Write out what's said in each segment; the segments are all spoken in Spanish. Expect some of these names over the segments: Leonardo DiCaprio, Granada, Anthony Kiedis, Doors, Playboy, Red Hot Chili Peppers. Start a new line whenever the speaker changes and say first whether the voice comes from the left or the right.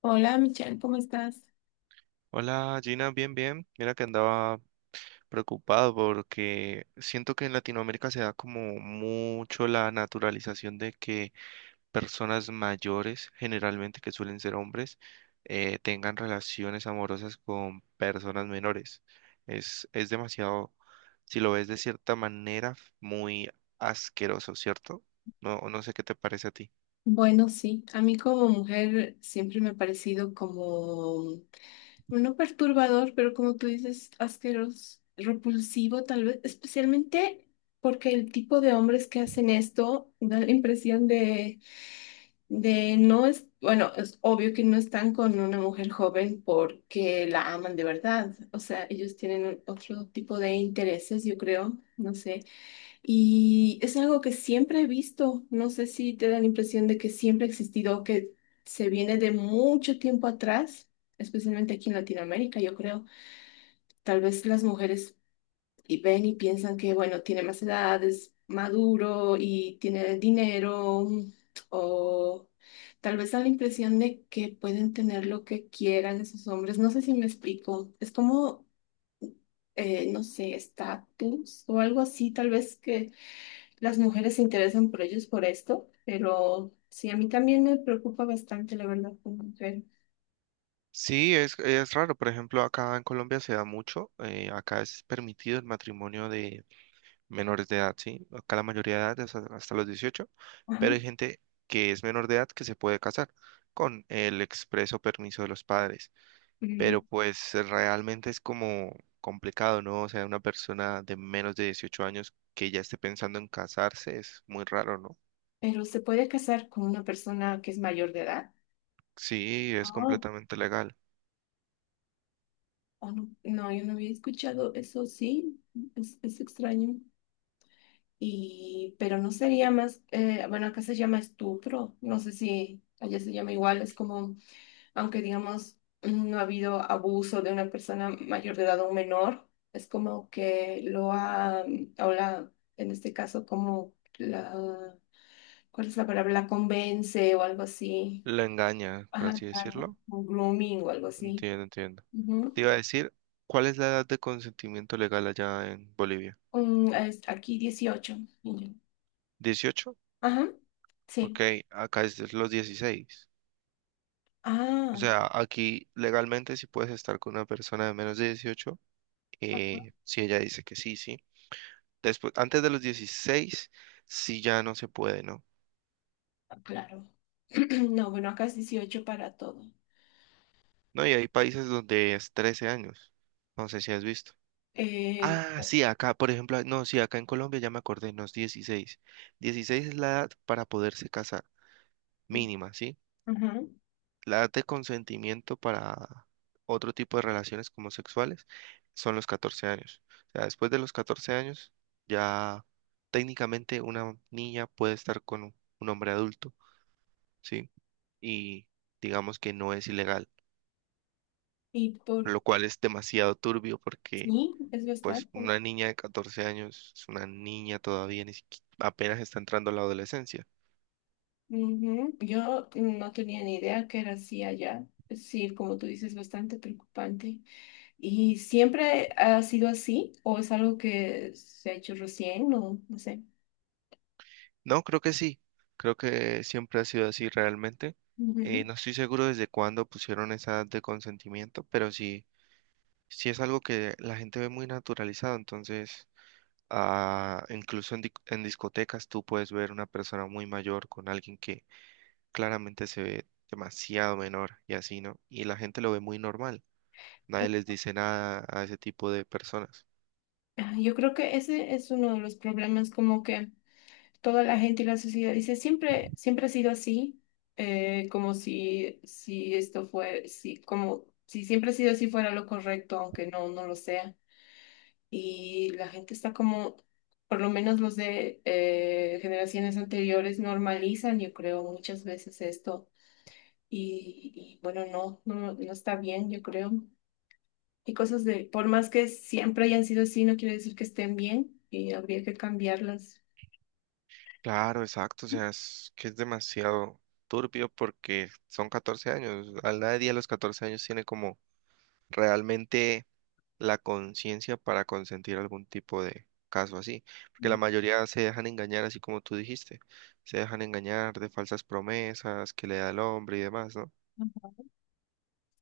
left: Hola Michelle, ¿cómo estás?
right: Hola Gina, bien, bien. Mira que andaba preocupado porque siento que en Latinoamérica se da como mucho la naturalización de que personas mayores, generalmente que suelen ser hombres, tengan relaciones amorosas con personas menores. Es demasiado, si lo ves de cierta manera, muy asqueroso, ¿cierto? No, no sé qué te parece a ti.
left: Bueno, sí, a mí como mujer siempre me ha parecido como, no perturbador, pero como tú dices, asqueroso, repulsivo tal vez, especialmente porque el tipo de hombres que hacen esto da la impresión de no es, bueno, es obvio que no están con una mujer joven porque la aman de verdad, o sea, ellos tienen otro tipo de intereses, yo creo, no sé. Y es algo que siempre he visto, no sé si te da la impresión de que siempre ha existido, que se viene de mucho tiempo atrás, especialmente aquí en Latinoamérica, yo creo. Tal vez las mujeres y ven y piensan que, bueno, tiene más edad, es maduro y tiene dinero, o tal vez da la impresión de que pueden tener lo que quieran esos hombres, no sé si me explico, es como, no sé, estatus o algo así, tal vez que las mujeres se interesan por ellos por esto, pero sí, a mí también me preocupa bastante, la verdad, como mujer.
right: Sí, es raro. Por ejemplo, acá en Colombia se da mucho. Acá es permitido el matrimonio de menores de edad, sí. Acá la mayoría de edad es hasta los 18,
left: Ajá.
right: pero hay gente que es menor de edad que se puede casar con el expreso permiso de los padres.
left: Mm.
right: Pero pues realmente es como complicado, ¿no? O sea, una persona de menos de 18 años que ya esté pensando en casarse es muy raro, ¿no?
left: Pero se puede casar con una persona que es mayor de edad.
right: Sí, es
left: Ah,
right: completamente legal.
left: ¿o no? No, yo no había escuchado eso, sí, es extraño. Y, pero no sería más, bueno, acá se llama estupro, no sé si allá se llama igual, es como aunque digamos no ha habido abuso de una persona mayor de edad o un menor, es como que lo ha, o la, en este caso, como la, ¿cuál es la palabra? La convence o algo así.
right: Lo engaña, por
left: Ajá,
right: así
left: claro,
right: decirlo.
left: un grooming o algo así.
right: Entiendo, entiendo.
left: Ujú.
right: Te iba a decir, ¿cuál es la edad de consentimiento legal allá en Bolivia?
left: Mm, es aquí dieciocho niño.
right: ¿18?
left: Ajá,
right: Ok,
left: sí.
right: acá es de los 16. O
left: Ah,
right: sea, aquí legalmente sí puedes estar con una persona de menos de 18,
left: ajá,
right: si ella dice que sí, sí. Después, antes de los 16, sí ya no se puede, ¿no?
left: ah, claro. No, bueno, acá es dieciocho para todo.
right: No, y hay países donde es 13 años. No sé si has visto.
left: Eh,
right: Ah, sí, acá, por ejemplo, no, sí, acá en Colombia ya me acordé, no es dieciséis. 16 es la edad para poderse casar, mínima, ¿sí?
left: ujú.
right: La edad de consentimiento para otro tipo de relaciones como sexuales son los 14 años. O sea, después de los 14 años, ya técnicamente una niña puede estar con un hombre adulto, ¿sí? Y digamos que no es ilegal,
left: Y por...
right: lo cual es demasiado turbio porque
left: Sí, es
right: pues
left: bastante.
right: una niña de 14 años es una niña todavía, ni siqui- apenas está entrando a la adolescencia.
left: Ujú. Yo no tenía ni idea que era así allá. Sí, como tú dices, bastante preocupante. ¿Y siempre ha sido así? ¿O es algo que se ha hecho recién? No, no sé.
right: No, creo que sí. Creo que siempre ha sido así realmente.
left: Ujú.
right: No estoy seguro desde cuándo pusieron esa edad de consentimiento, pero sí, sí es algo que la gente ve muy naturalizado. Entonces, incluso en discotecas tú puedes ver una persona muy mayor con alguien que claramente se ve demasiado menor y así, ¿no? Y la gente lo ve muy normal. Nadie les dice nada a ese tipo de personas.
left: Ah, yo creo que ese es uno de los problemas, como que toda la gente y la sociedad dice, siempre, siempre ha sido así, como si esto fue, si, como si siempre ha sido así fuera lo correcto, aunque no, no lo sea. Y la gente está como, por lo menos los de generaciones anteriores normalizan, yo creo, muchas veces esto y, y, bueno, no, no, no está bien, yo creo. Y cosas de, por más que siempre hayan sido así, no quiere decir que estén bien y habría que cambiarlas.
right: Claro, exacto, o sea, es que es demasiado turbio porque son 14 años, a nadie a los 14 años tiene como realmente la conciencia para consentir algún tipo de caso así, porque la mayoría se dejan engañar, así como tú dijiste, se dejan engañar de falsas promesas que le da el hombre y demás, ¿no?
left: Mm.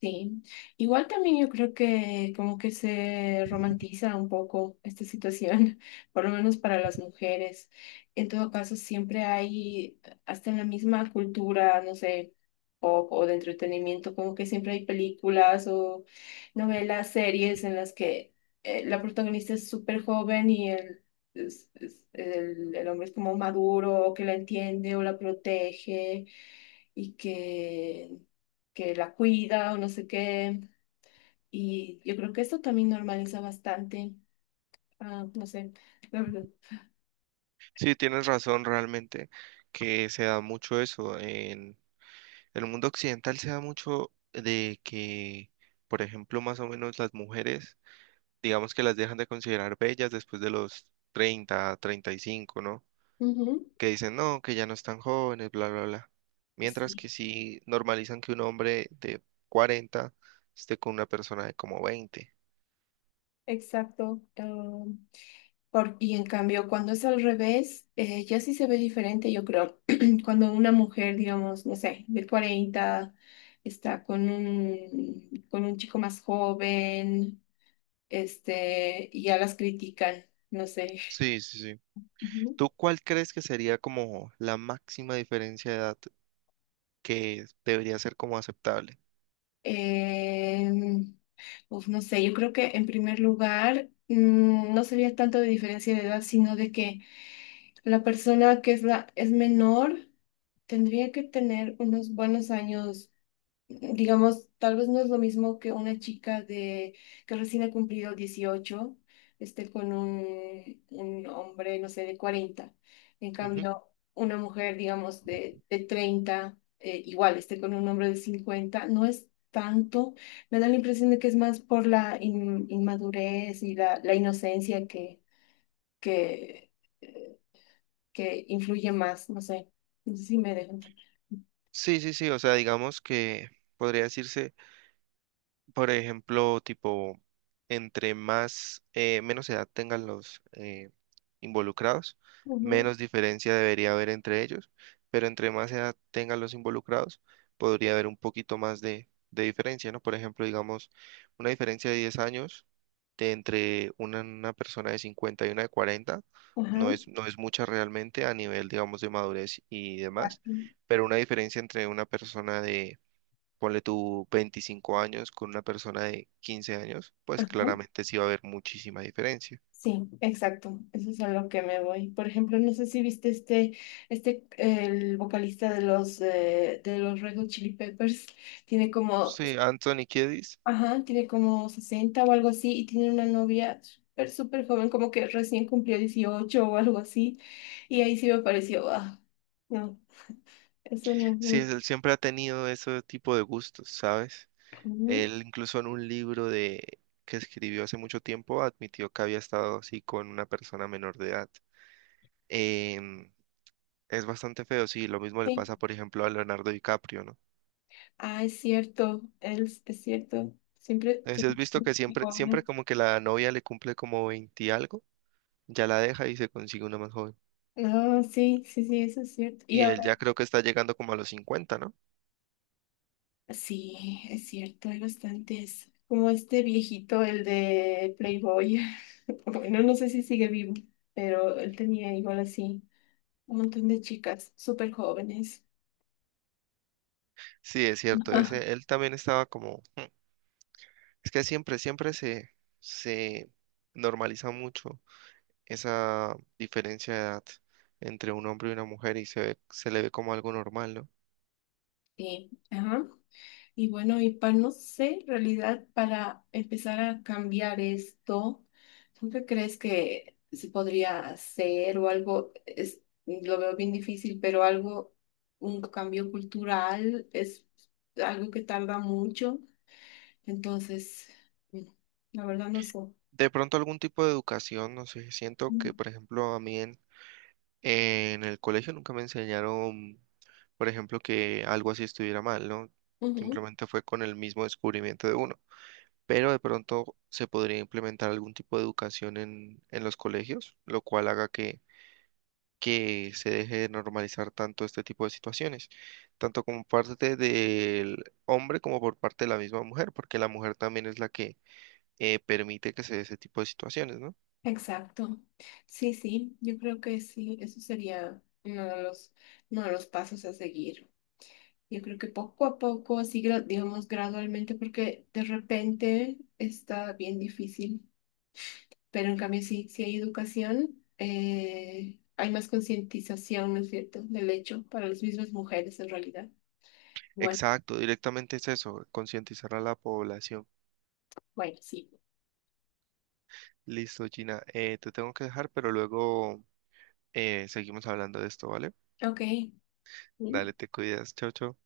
left: Sí, igual también yo creo que como que se romantiza un poco esta situación, por lo menos para las mujeres. En todo caso, siempre hay, hasta en la misma cultura, no sé, pop o de entretenimiento, como que siempre hay películas o novelas, series en las que la protagonista es súper joven y el hombre es como maduro, o que la entiende o la protege y que la cuida o no sé qué. Y yo creo que esto también normaliza bastante, ah, no sé, la verdad.
right: Sí, tienes razón realmente que se da mucho eso. En el mundo occidental se da mucho de que, por ejemplo, más o menos las mujeres, digamos que las dejan de considerar bellas después de los treinta, treinta y cinco, ¿no?
left: Ujú.
right: Que dicen, no, que ya no están jóvenes, bla, bla, bla. Mientras que
left: Sí,
right: sí normalizan que un hombre de cuarenta esté con una persona de como veinte.
left: exacto. Y en cambio, cuando es al revés, ya sí se ve diferente, yo creo. Cuando una mujer, digamos, no sé, de 40 está con un chico más joven, este, y ya las critican, no sé.
right: Sí, sí, sí.
left: Ujú.
right: ¿Tú cuál crees que sería como la máxima diferencia de edad que debería ser como aceptable?
left: Em, Uf, no sé, yo creo que en primer lugar no sería tanto de diferencia de edad, sino de que la persona que es la es menor tendría que tener unos buenos años digamos, tal vez no es lo mismo que una chica de que recién ha cumplido 18 esté con un hombre, no sé, de 40. En cambio, una mujer, digamos, de 30, igual esté con un hombre de 50, no es tanto. Me da la impresión de que es más por la inmadurez y la inocencia que, eh, que influye más, no sé. No sé si me dejan.
right: Sí, sí, sí, o sea, digamos que podría decirse. Por ejemplo, tipo, entre más, menos edad tengan los involucrados,
left: Ujú,
right: menos diferencia debería haber entre ellos, pero entre más edad tengan los involucrados, podría haber un poquito más de diferencia, ¿no? Por ejemplo, digamos, una diferencia de 10 años de entre una persona de 50 y una de 40
left: ajá.
right: no es mucha realmente a nivel, digamos, de madurez y demás, pero una diferencia entre una persona de ponle tú 25 años con una persona de 15 años, pues
left: Ajá.
right: claramente sí va a haber muchísima diferencia.
left: Sí, exacto. Eso es a lo que me voy. Por ejemplo, no sé si viste el vocalista de los Red Hot Chili Peppers tiene como,
right: Sí, Anthony Kiedis,
left: ajá, tiene como 60 o algo así y tiene una novia súper, súper joven, como que recién cumplió 18 o algo así. Y ahí sí me pareció, ah, no, eso no.
right: sí,
left: No,
right: él siempre ha tenido ese tipo de gustos, ¿sabes?
left: no.
right: Él incluso en un libro de que escribió hace mucho tiempo admitió que había estado así con una persona menor de edad. Em, es bastante feo, sí, lo mismo le
left: Sí.
right: pasa, por ejemplo, a Leonardo DiCaprio, ¿no?
left: Ah, es cierto, es cierto. Siempre
right: Si has
left: tiene
right: visto que siempre,
left: jóvenes.
right: siempre como que la novia le cumple como 20 y algo, ya la deja y se consigue una más joven.
left: No, sí, sí, sí, eso es cierto. Y...
right: Y él ya creo que está llegando como a los cincuenta, ¿no?
left: Sí, es cierto, hay bastantes. Como este viejito, el de Playboy. Bueno, no sé si sigue vivo, pero él tenía igual así un montón de chicas súper jóvenes.
right: Sí, es cierto,
left: Ajá.
right: ese, él también estaba como, "Hmm". Es que siempre, siempre se normaliza mucho esa diferencia de edad entre un hombre y una mujer y se le ve como algo normal, ¿no?
left: Sí, ajá. Y bueno, y para, no sé, en realidad, para empezar a cambiar esto, ¿tú qué crees que se podría hacer o algo? Es, lo veo bien difícil, pero algo, un cambio cultural es algo que tarda mucho. Entonces, mm, la verdad no sé.
right: De pronto algún tipo de educación, no sé, siento
left: Ujú,
right: que, por ejemplo, a mí en el colegio nunca me enseñaron, por ejemplo, que algo así estuviera mal, ¿no?
left: ujú,
right: Simplemente fue con el mismo descubrimiento de uno. Pero de pronto se podría implementar algún tipo de educación en los colegios, lo cual haga que se deje de normalizar tanto este tipo de situaciones, tanto como parte del hombre como por parte de la misma mujer, porque la mujer también es la que permite que se dé ese tipo de situaciones, ¿no?
left: exacto. Sí, sí, yo creo que sí, eso sería uno de los pasos a seguir. Yo creo que poco a poco, así, digamos, gradualmente, porque de repente está bien difícil, pero en cambio sí, sí hay educación, hay más concientización, ¿no es cierto?, del hecho para las mismas mujeres en realidad. Bueno,
right: Exacto, directamente es eso, concientizar a la población.
left: bueno, sí.
right: Listo, Gina, te tengo que dejar, pero luego seguimos hablando de esto, ¿vale?
left: Ok.
right: Dale, te cuidas, chao, chao.